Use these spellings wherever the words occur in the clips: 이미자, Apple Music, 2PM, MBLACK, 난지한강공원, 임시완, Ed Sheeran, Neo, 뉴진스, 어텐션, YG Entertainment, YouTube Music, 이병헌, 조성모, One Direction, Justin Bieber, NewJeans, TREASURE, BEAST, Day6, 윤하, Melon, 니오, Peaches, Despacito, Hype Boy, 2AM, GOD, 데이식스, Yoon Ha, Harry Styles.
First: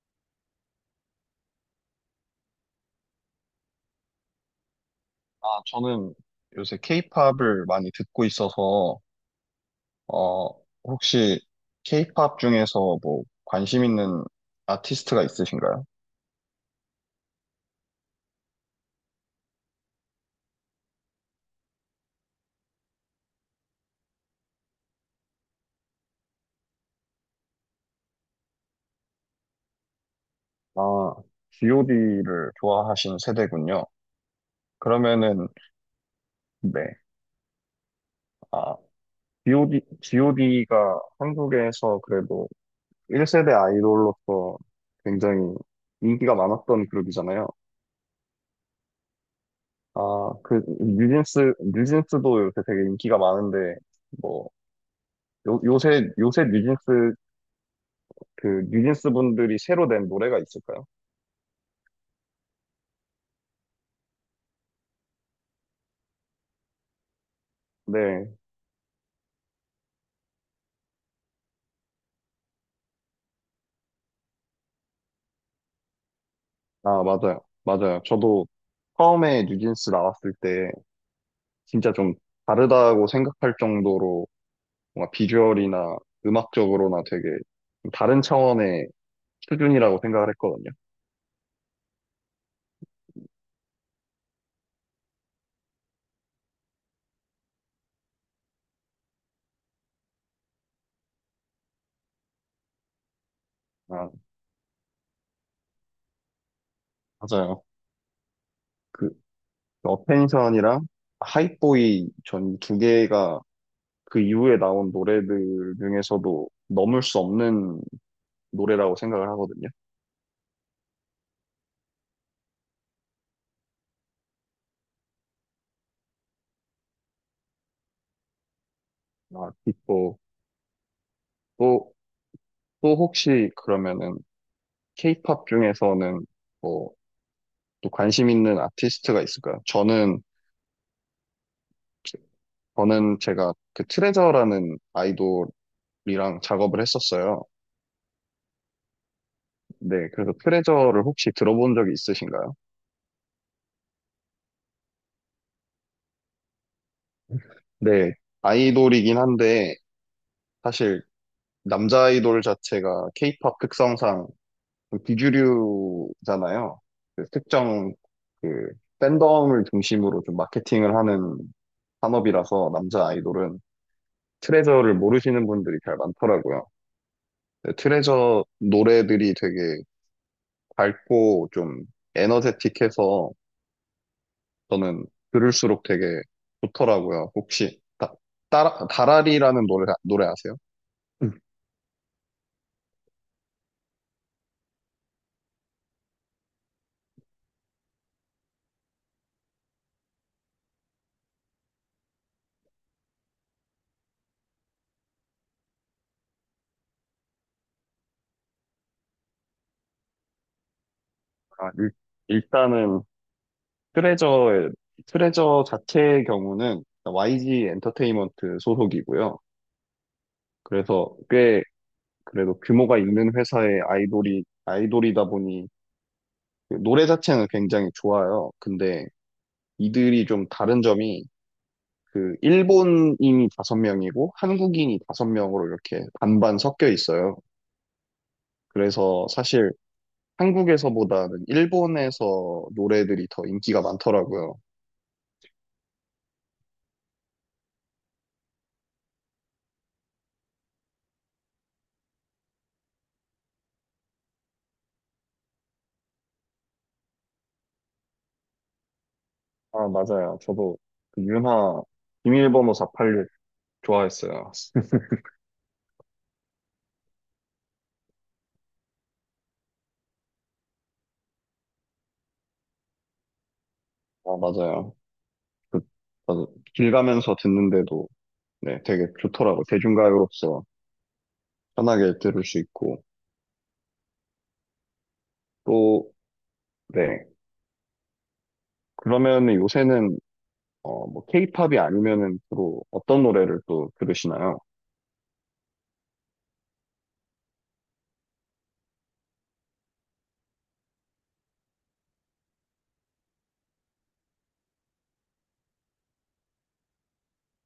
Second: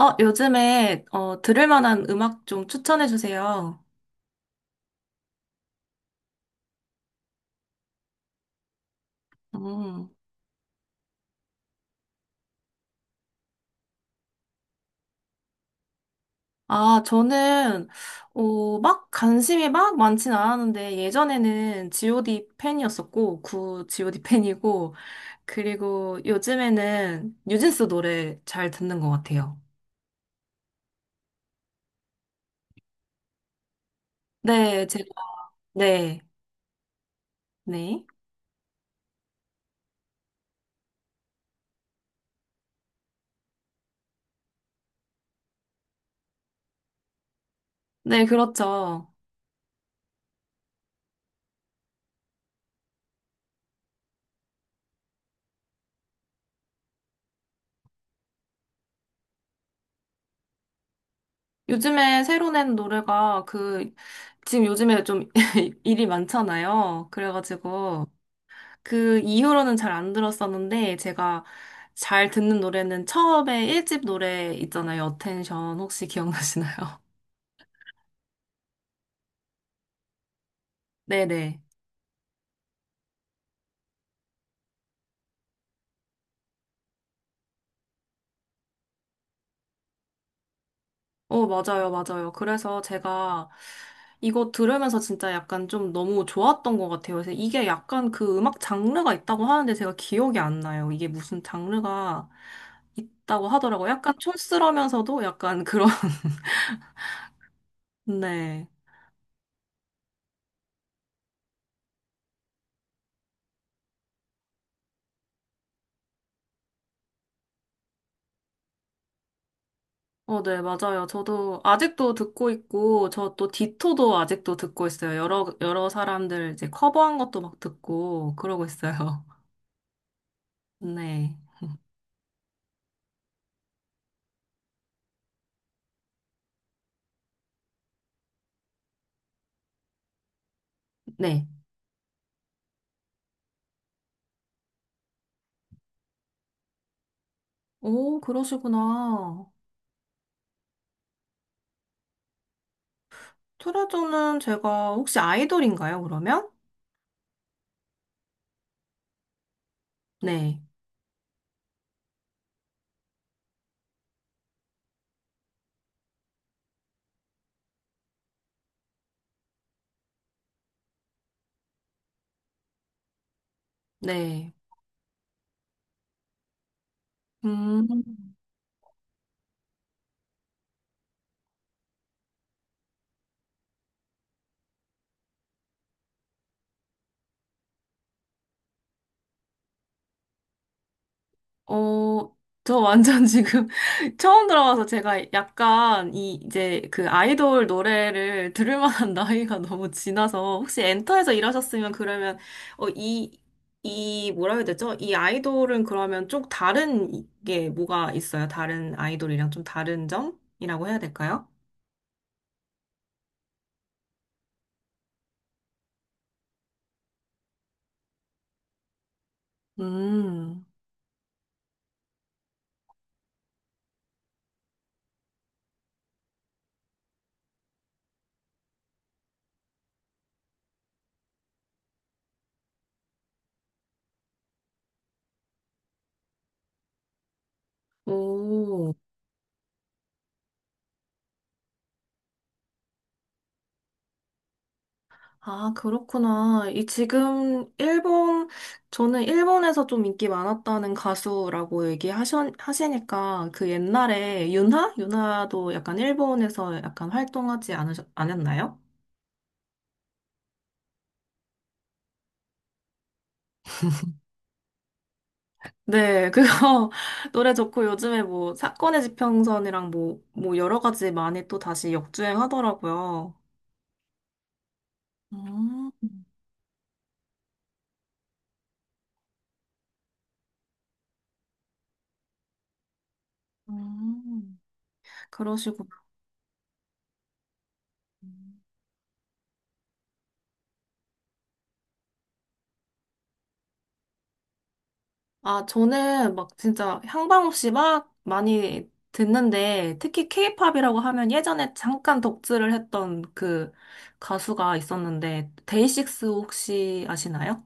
요즘에, 들을 만한 음악 좀 추천해 주세요. 아, 저는 요새 케이팝을 많이 듣고 있어서, 음. 어, 혹시 케이팝 중에서 뭐 관심 있는 아티스트가 있으신가요? 아, 저는, 막 관심이 막 많진 않았는데, 예전에는 GOD 팬이었었고, 구 GOD 팬이고, 그리고 요즘에는 뉴진스 노래 잘 듣는 것 같아요. 아, GOD를 좋아하시는 세대군요. 네, 제가, 그러면은, 네, 네. 네. 아, GOD가 한국에서 그래도 1세대 아이돌로서 굉장히 인기가 많았던 그룹이잖아요. 네, 그렇죠. 아, 그, 뉴진스도 요새 되게 인기가 많은데, 뭐, 요, 요새, 요새 뉴진스 그 뉴진스 분들이 새로 낸 노래가 있을까요? 요즘에 새로 낸 노래가 그, 지금 요즘에 좀 일이 많잖아요. 그래가지고, 네. 그 이후로는 잘 안 들었었는데 제가 잘 듣는 노래는 처음에 1집 노래 있잖아요. 어텐션 혹시 기억나시나요? 아, 맞아요. 맞아요. 저도 처음에 뉴진스 나왔을 때 네네. 진짜 좀 다르다고 생각할 정도로 뭔가 비주얼이나 음악적으로나 되게 좀 다른 차원의 수준이라고 생각을 했거든요. 어, 맞아요, 맞아요. 그래서 제가 이거 들으면서 진짜 약간 좀 너무 좋았던 것 같아요. 그래서 이게 약간 그 음악 장르가 있다고 하는데 제가 기억이 안 나요. 이게 무슨 장르가 있다고 하더라고요. 아, 약간 촌스러면서도 약간 그런, 맞아요. 네. 그 어펜션이랑 하이보이 전 2개가 그 이후에 나온 노래들 중에서도 넘을 수 없는 노래라고 생각을 하거든요. 어, 네, 맞아요. 저도 아직도 듣고 있고, 저 또 디토도 아직도 듣고 있어요. 여러 사람들 이제 커버한 것도 막 듣고, 그러고 있어요. 아, 또, 네. 또, 또 혹시 그러면은 케이팝 중에서는 뭐 또 관심 있는 아티스트가 있을까요? 네. 저는 제가 그 트레저라는 아이돌이랑 작업을 했었어요. 오, 그러시구나. 네, 그래서 트레저를 혹시 들어본 적이 있으신가요? 트레저는 제가 혹시 아이돌인가요, 그러면? 네, 아이돌이긴 한데 네. 사실 남자 아이돌 자체가 케이팝 특성상 좀 비주류잖아요. 그 특정 그 팬덤을 중심으로 좀 마케팅을 하는 산업이라서 남자 아이돌은 네. 트레저를 모르시는 분들이 잘 많더라고요. 네, 음. 트레저 노래들이 되게 밝고 좀 에너제틱해서 저는 들을수록 되게 좋더라고요. 혹시 다라리라는 노래 아세요? 음. 어, 저 완전 지금 처음 들어와서 제가 약간 이 이제 그 아이돌 노래를 들을 만한 나이가 너무 지나서 혹시 엔터에서 일하셨으면 그러면 어, 이, 이 뭐라 해야 되죠? 이 아이돌은 그러면 좀 다른 게 뭐가 있어요? 다른 아이돌이랑 좀 다른 점이라고 해야 될까요? 아, 일단은 트레저의, 트레저 자체의 경우는 YG 엔터테인먼트 소속이고요. 음. 그래서 꽤 그래도 규모가 있는 회사의 아이돌이다 보니 그 노래 자체는 굉장히 좋아요. 근데 이들이 좀 다른 점이 그 일본인이 5명이고 한국인이 5명으로 이렇게 반반 섞여 있어요. 오. 그래서 사실 한국에서보다는 일본에서 노래들이 더 인기가 많더라고요. 아, 그렇구나. 이 지금 일본, 저는 일본에서 좀 인기 많았다는 가수라고 얘기하시니까 그 옛날에 윤하? 윤하도 약간 일본에서 약간 않았나요? 아, 맞아요. 저도 그 윤하 비밀번호 486 좋아했어요. 네, 그거 노래 좋고 요즘에 뭐 사건의 지평선이랑 뭐 여러 가지 많이 또 다시 역주행하더라고요. 아, 맞아요. 그, 음, 저도 길 가면서 듣는데도 네, 되게 좋더라고요. 대중가요로서 편하게 들을 수 있고. 음, 그러시구나. 또, 네. 그러면 요새는 뭐 케이팝이 아니면은 주로 어떤 노래를 또 들으시나요? 아, 저는 막 진짜 향방 없이 막 많이 듣는데, 특히 케이팝이라고 하면 예전에 잠깐 덕질을 했던 그 가수가 있었는데, 데이식스 혹시 아시나요?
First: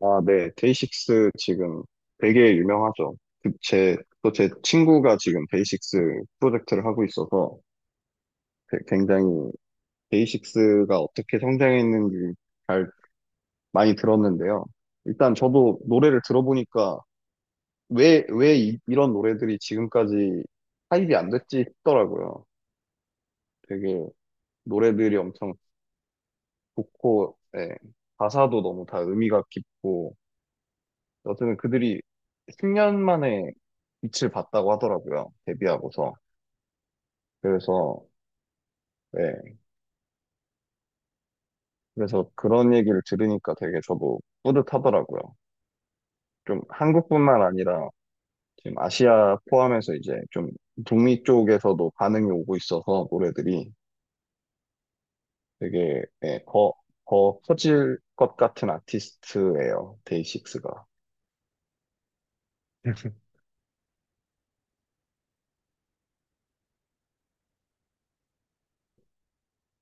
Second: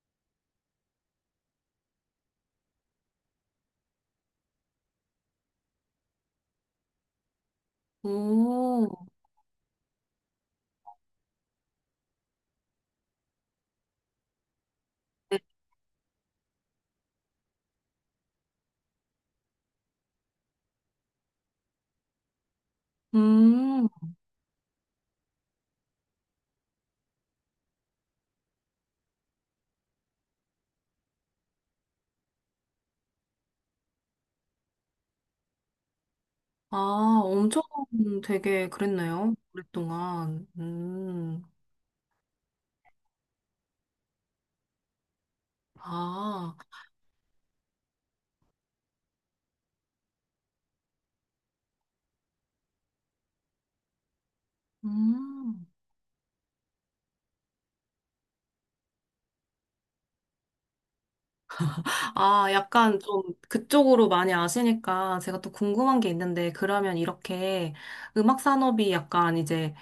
아, 네. 데이식스 지금 되게 유명하죠. 그 또 제 친구가 지금 데이식스 프로젝트를 하고 있어서 오, 굉장히 데이식스가 어떻게 성장했는지 잘 많이 들었는데요. 일단 네. 저도 노래를 들어보니까 왜 이런 노래들이 지금까지 타입이 안 됐지 싶더라고요. 음, 되게 노래들이 엄청 좋고, 예. 가사도 너무 다 의미가 깊고, 어쨌든 그들이 10년 만에 빛을 봤다고 하더라고요. 데뷔하고서. 아, 엄청 그래서, 되게 그랬네요. 네. 오랫동안. 그래서 그런 얘기를 들으니까 되게 저도 뿌듯하더라고요. 아, 좀 한국뿐만 아니라 지금 아시아 포함해서 이제 좀 북미 쪽에서도 반응이 오고 있어서 노래들이 음. 되게, 네, 더 커질 것 같은 아티스트예요. 데이식스가. 아, 약간 좀 그쪽으로 많이 아시니까 제가 또 궁금한 게 있는데, 그러면 이렇게 음악 산업이 약간 이제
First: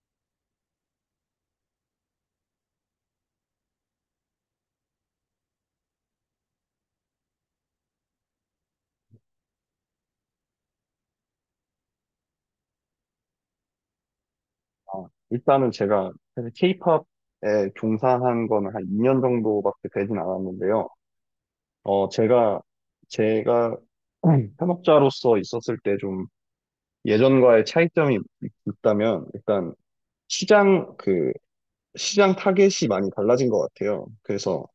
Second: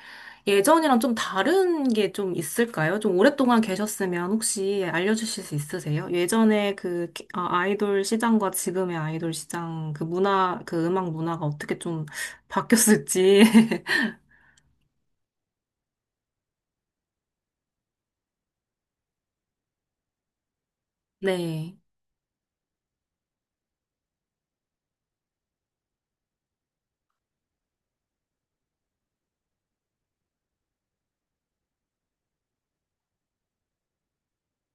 예전이랑 좀 다른 게 좀 있을까요? 좀 오랫동안 계셨으면 혹시 알려주실 수 있으세요? 예전에 그 아, 아이돌 시장과 지금의 아이돌 시장 그 문화, 그 음악 문화가 어떻게 좀 바뀌었을지. 아, 일단은 제가 사실 케이팝에 종사한 거는 한 2년 정도밖에 되진 않았는데요. 네, 어, 제가, 제가 현업자로서 있었을 때 좀 예전과의 차이점이 있다면 일단 시장, 그, 시장 타겟이 많이 달라진 것 같아요. 그래서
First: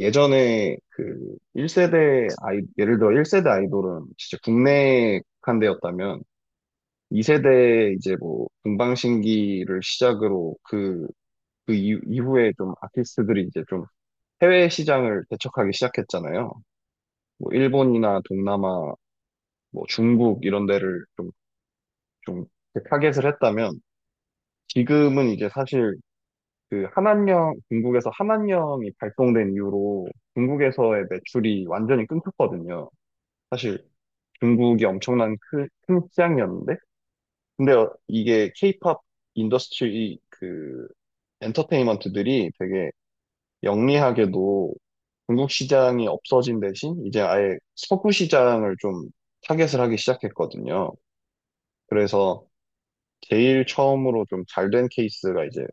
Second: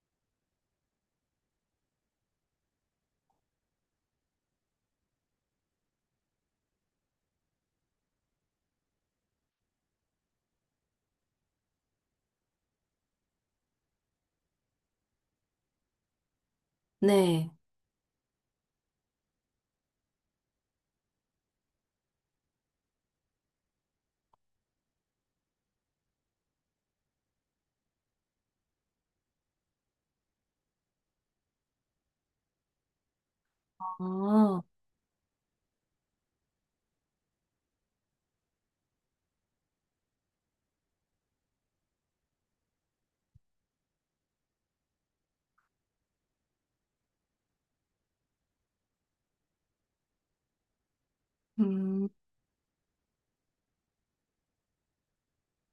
예전에 그 1세대 예를 들어 1세대 아이돌은 진짜 국내에 국한되었다면 2세대 이제 뭐 동방신기를 시작으로 그 이후에 좀 아티스트들이 이제 좀 해외 시장을 개척하기 시작했잖아요. 네. 뭐 일본이나 동남아 뭐 중국 이런 데를 좀 타겟을 했다면 지금은 이제 사실 그 한안령, 중국에서 한안령이 발동된 이후로 중국에서의 매출이 완전히 끊겼거든요. 사실 아, 중국이 엄청난 큰 시장이었는데 근데 이게 케이팝 인더스트리 그 엔터테인먼트들이 되게 영리하게도 중국 시장이 없어진 대신 이제 아예 서구 시장을 좀 타겟을 하기 시작했거든요. 음, 그래서 제일 처음으로 좀 잘된 케이스가 이제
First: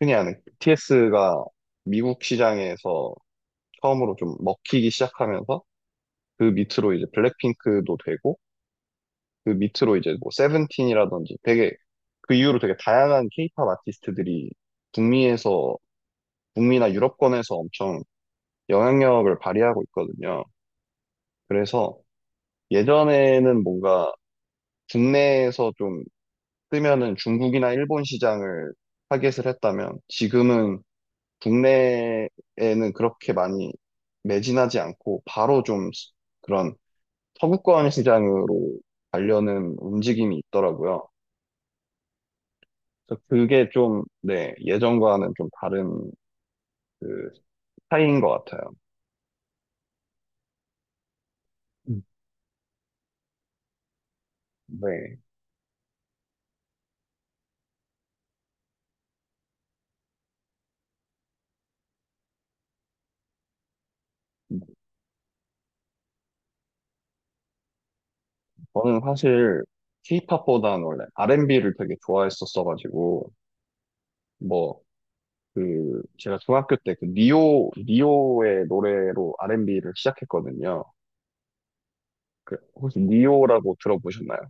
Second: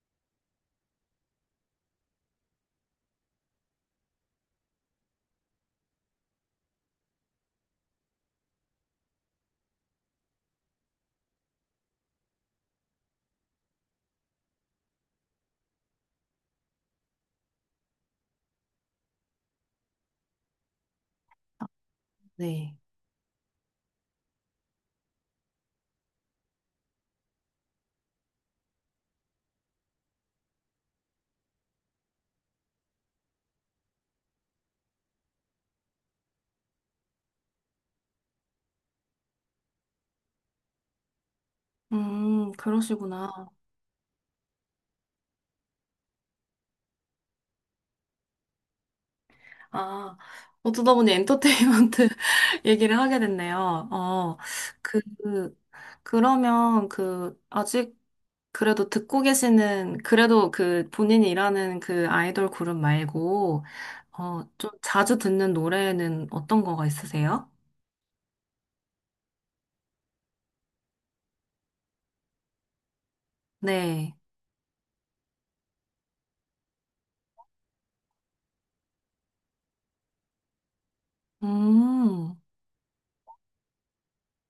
흔히 아는 BTS가 미국 시장에서 처음으로 좀 먹히기 시작하면서 그 밑으로 이제 블랙핑크도 되고 그 밑으로 이제 뭐 세븐틴이라든지 되게 그 이후로 되게 다양한 케이팝 아티스트들이 북미에서 북미나 유럽권에서 엄청 영향력을 발휘하고 있거든요. 그래서 네. 예전에는 뭔가 국내에서 좀 뜨면은 중국이나 일본 시장을 타겟을 했다면 지금은 국내에는 그렇게 많이 매진하지 않고 바로 좀 그런 서구권 시장으로 가려는 움직임이 있더라고요. 그래서 그러시구나. 그게 좀, 네, 예전과는 좀 다른 그 스타일인 것 같아요. 아, 어쩌다 보니 음. 엔터테인먼트 얘기를 하게 됐네요. 그, 네. 그러면 그, 아직 그래도 듣고 계시는, 그래도 그 본인이 일하는 그 아이돌 그룹 말고, 좀 자주 듣는 노래는 어떤 거가 있으세요? 저는 사실 K-팝보다는 원래 R&B를 되게 좋아했었어가지고 네. 뭐 그 제가 중학교 때 그 니오의 노래로 R&B를 시작했거든요. 음, 그 혹시 니오라고 들어보셨나요?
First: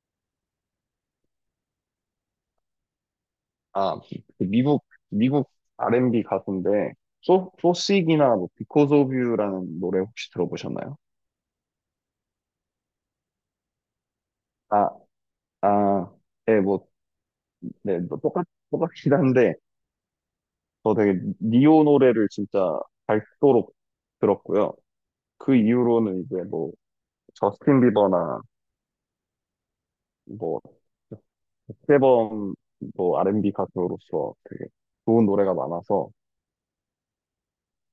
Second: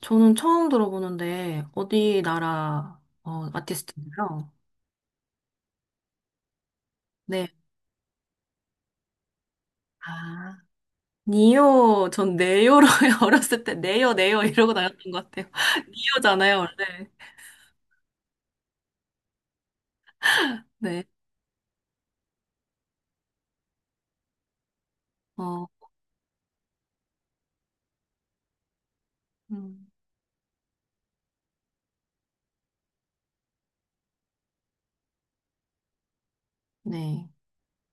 저는 처음 들어보는데, 어디 나라, 아, 그 아티스트인가요? 미국 R&B 가수인데, 네. 소식이나 뭐, Because of You라는 노래 혹시 아, 들어보셨나요? 니오, 전 네요로 어렸을 때, 네요, 네요 이러고 아, 다녔던 것 같아요. 아, 니오잖아요, 네, 뭐, 원래. 네, 뭐 똑같긴 한데, 저 네. 되게 니오 노래를 진짜 밝도록 들었고요. 그 어, 이후로는 이제 뭐, 저스틴 비버나 음, 뭐, 백세범 뭐, R&B 가수로서 되게 좋은 노래가 많아서 네.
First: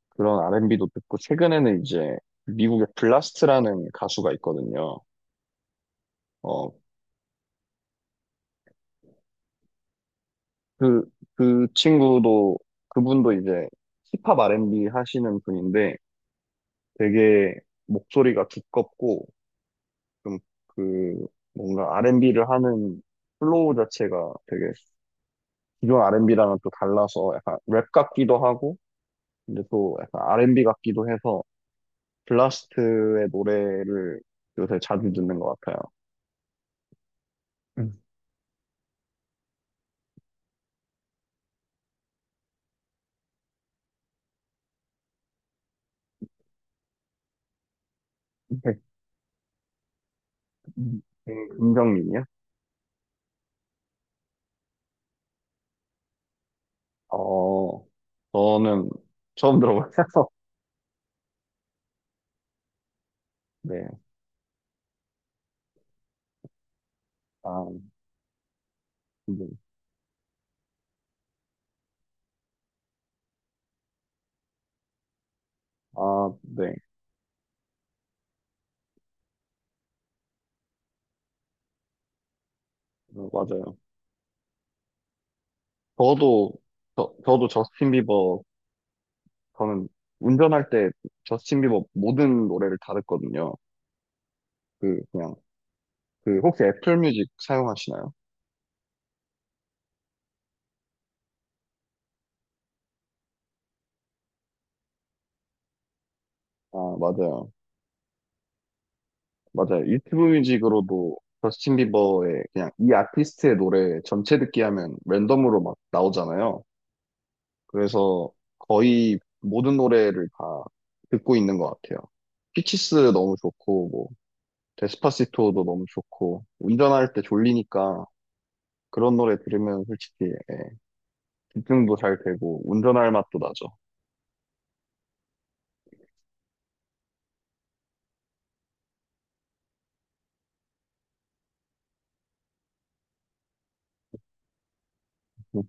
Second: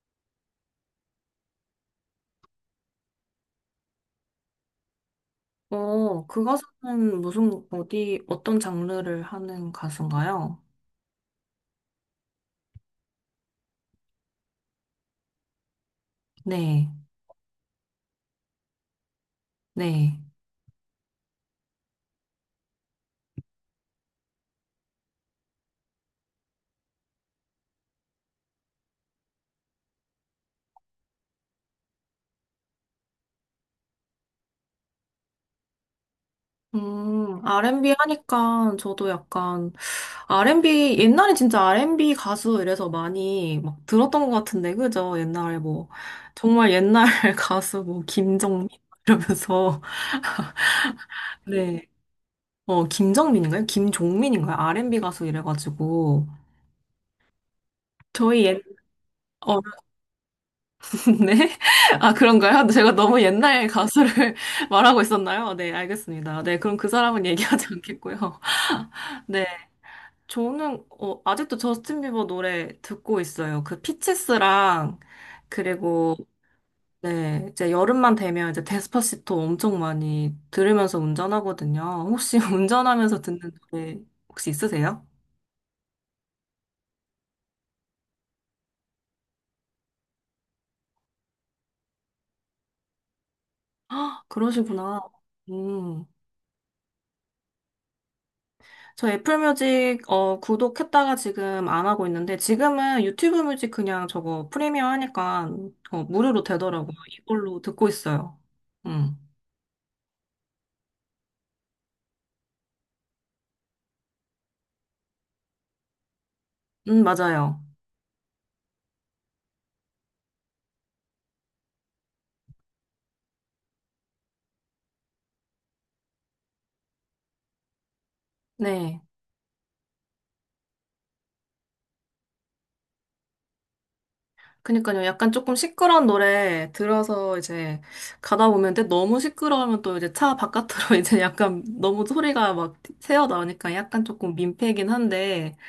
그런 R&B도 듣고, 최근에는 이제 미국의 블라스트라는 가수가 있거든요. 그 어, 가수는 무슨, 어디, 어떤 장르를 하는 가수인가요? 그, 그 친구도, 그분도 이제 힙합 R&B 하시는 분인데 네, 되게 목소리가 두껍고 네. 좀 그 뭔가 R&B를 하는 플로우 자체가 되게 기존 R&B랑은 또 달라서 약간 랩 같기도 하고 근데 또 약간 R&B 같기도 해서 블라스트의 노래를 요새 자주 듣는 것 같아요. R&B 음, 하니까 저도 약간, R&B, 옛날에 진짜 R&B 가수 이래서 많이 막 들었던 것 같은데, 그죠? 옛날에 뭐, 정말 옛날 가수 뭐, 김정민? 백- 이러면서, 음, 네. 김정민이요? 김정민인가요? 김종민인가요? R&B 가수 이래가지고. 어, 저희 옛, 저는 처음 어, 들어봐서, 네? 아, 그런가요? 제가 너무 옛날 네, 가수를 말하고 있었나요? 네, 알겠습니다. 네, 그럼 그 사람은 얘기하지 아, 않겠고요. 네, 저는 아직도 저스틴 비버 노래 듣고 있어요. 그 피치스랑 그리고 아, 네. 네, 이제 여름만 되면 이제 데스파시토 엄청 많이 들으면서 운전하거든요. 혹시 운전하면서 듣는 맞아요. 노래 혹시 있으세요? 저도, 저, 저도 저스틴 비버, 저는 운전할 때 저스틴 비버 모든 노래를 다 듣거든요. 아, 그러시구나. 그, 그냥, 음. 혹시 애플 뮤직 사용하시나요? 저 애플 뮤직, 구독했다가 지금 안 하고 있는데, 지금은 유튜브 뮤직 그냥 저거 프리미어 하니까, 무료로 되더라고요. 아, 맞아요. 이걸로 듣고 있어요. 음, 맞아요. 유튜브 뮤직으로도 저스틴 비버의 그냥 이 아티스트의 노래 전체 듣기 하면 랜덤으로 막 나오잖아요. 맞아요. 그래서 거의 모든 노래를 다 듣고 있는 것 같아요. 피치스 너무 좋고, 뭐, 데스파시토도 너무 좋고 운전할 때 졸리니까 네. 그런 노래 들으면 솔직히 예, 집중도 잘 되고 운전할 맛도 나죠. 그니까요. 약간 조금 시끄러운 노래 들어서 이제 가다 보면, 근데 너무 시끄러우면 또 이제 차 바깥으로 이제 약간 너무 소리가 막 새어 나오니까 약간 조금 민폐긴 한데, 음,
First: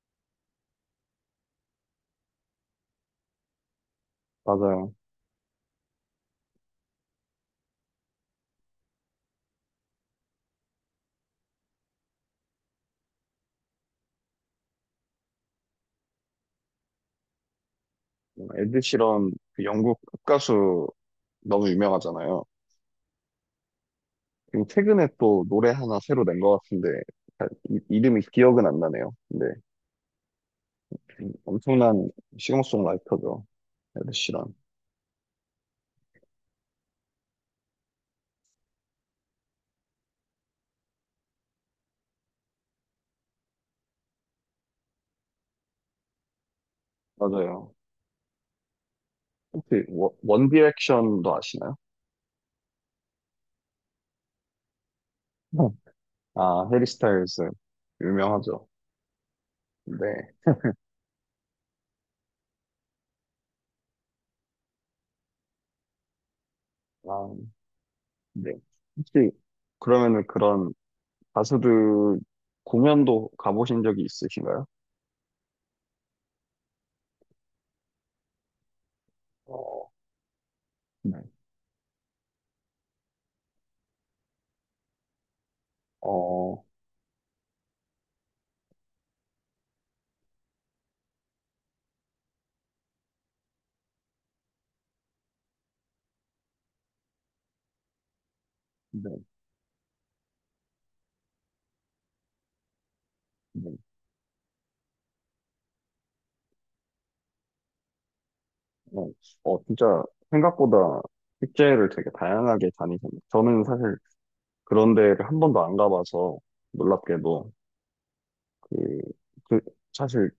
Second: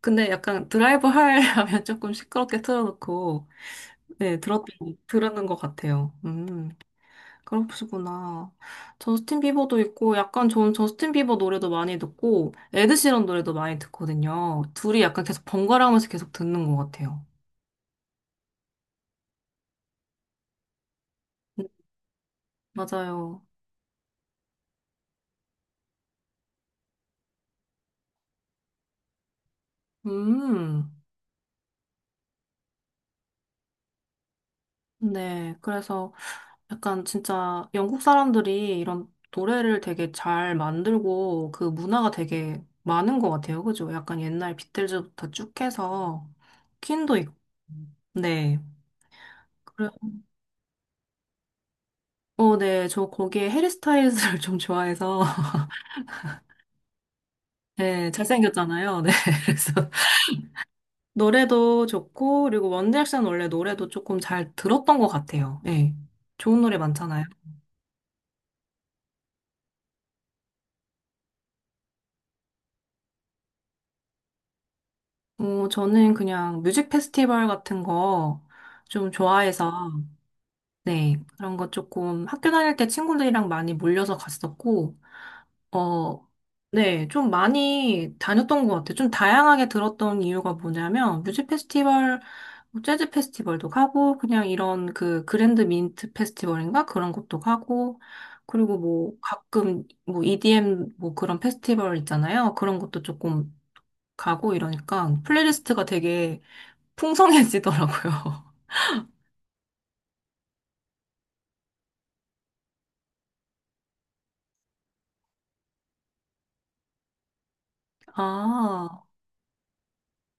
근데 약간 드라이브 하려면 조금 시끄럽게 틀어놓고, 네, 맞아요. 들었는 것 같아요. 음. 그러시구나. 저스틴 비버도 있고, 약간 저는 저스틴 비버 노래도 많이 듣고, 에드시런 노래도 많이 듣거든요. 둘이 약간 계속 번갈아 가면서 계속 듣는 것 같아요. 에드 시런 그 영국 팝가수 음, 너무 유명하잖아요. 맞아요. 그리고 최근에 또 노래 하나 새로 낸 것 같은데 잘 이름이 기억은 안 나네요. 근데 음, 엄청난 싱어송라이터죠. 에드 시런. 네. 그래서 약간 진짜 영국 사람들이 이런 노래를 되게 잘 만들고, 그 문화가 되게 많은 것 같아요. 그죠? 약간 옛날 비틀즈부터 쭉 해서, 퀸도 있고, 맞아요. 네. 혹시 그래- 원 디렉션도 아시나요? 어, 네. 저 거기에 해리스타일즈를 좀 좋아해서, 네. 아, 해리 스타일즈 네, 유명하죠. 잘생겼잖아요. 네, 그래서 네. 노래도 좋고, 그리고 원디렉션 원래 노래도 조금 잘 들었던 것 같아요. 네, 좋은 노래 많잖아요. 아, 네. 혹시 그러면은 그런 가수들 공연도 가보신 적이 있으신가요? 저는 그냥 뮤직 페스티벌 같은 거 좀 좋아해서, 어, 네. 네, 그런 거 조금 학교 다닐 때 친구들이랑 많이 몰려서 갔었고, 어, 어, 네, 좀 많이 다녔던 것 같아요. 좀 다양하게 들었던 이유가 뭐냐면, 뮤직 페스티벌 뭐 재즈 페스티벌도 가고, 그냥 이런 그 그랜드 민트 페스티벌인가? 그런 것도 가고, 그리고 네, 뭐 가끔 뭐 EDM 뭐 그런 페스티벌 있잖아요. 그런 것도 조금 네. 가고 이러니까 플레이리스트가 되게 풍성해지더라고요. 어, 진짜 생각보다 축제를 되게 다양하게 다니셨네요. 저는 사실 그런 데를 한 번도 안 가봐서 놀랍게도 그, 아, 그 사실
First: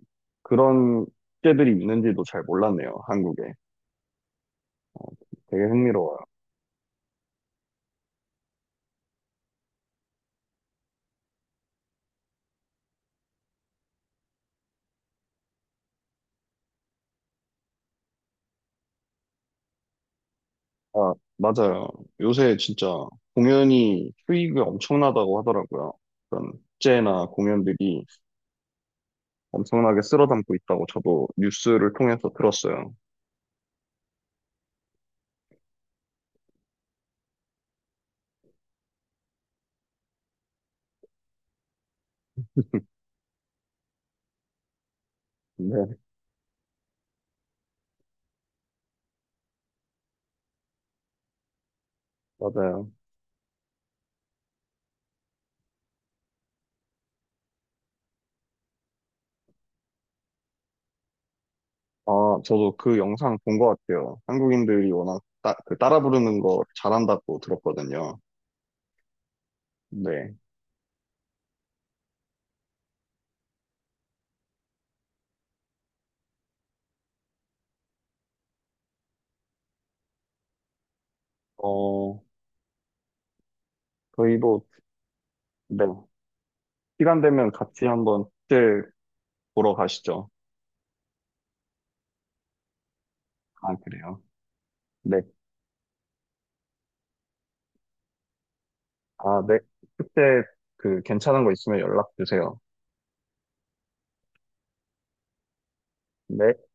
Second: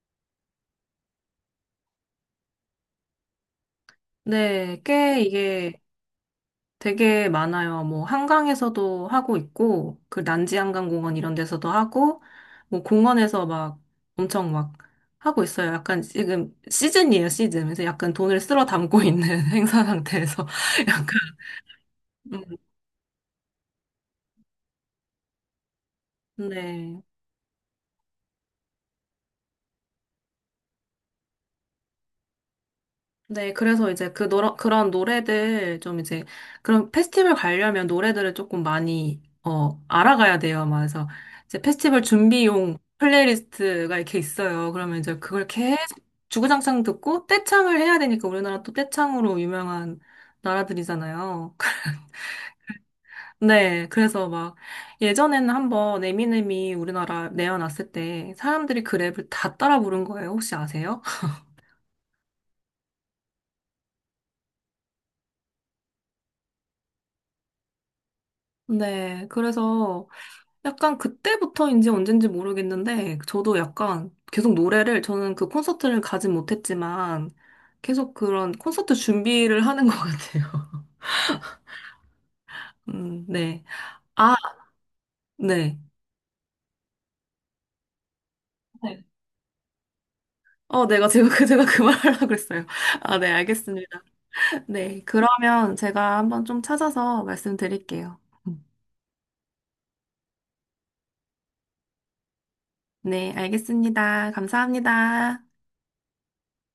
그런 축제들이 있는지도 잘 몰랐네요, 한국에. 네. 어, 꽤 되게 이게 되게 많아요. 뭐 한강에서도 하고 있고 그 난지한강공원 이런 데서도 하고 뭐 공원에서 막 엄청 막 하고 있어요. 약간 지금 시즌이에요, 시즌. 그래서 약간 돈을 쓸어 담고 있는 행사 상태에서 약간 맞아요. 음, 요새 진짜 공연이 수익이 엄청나다고 하더라고요. 그런 네. 축제나 공연들이 엄청나게 쓸어담고 있다고 저도 뉴스를 통해서 들었어요. 네, 그래서 이제 그 노 그런 노래들 좀 이제 그런 페스티벌 가려면 노래들을 조금 많이 알아가야 돼요. 막 그래서 이제 페스티벌 준비용 플레이리스트가 이렇게 있어요. 그러면 이제 그걸 계속 네, 주구장창 듣고 떼창을 해야 되니까 우리나라 또 떼창으로 유명한 나라들이잖아요. 맞아요. 네, 그래서 막 예전에는 한번 에미넴이 우리나라 내어놨을 때 사람들이 그 랩을 다 따라 부른 거예요. 혹시 아세요? 아, 저도 그 영상 본 것 같아요. 한국인들이 워낙 따, 그 따라 부르는 거 잘한다고 들었거든요. 네, 그래서 네. 약간 그때부터인지 언젠지 모르겠는데, 저도 약간 계속 노래를, 저는 그 콘서트를 가진 못했지만, 계속 그런 콘서트 준비를 하는 것 같아요. 어, 네. 아, 저희 도 네. 네. 시간 되면 같이 한번 축제 네. 보러 가시죠. 제가 그 말하려고 그랬어요. 아, 네, 아, 알겠습니다. 그래요? 네, 네. 그러면 제가 한번 좀 찾아서 말씀드릴게요. 음, 아, 네. 축제 그 괜찮은 거 있으면 연락 주세요. 네, 알겠습니다. 감사합니다. 네.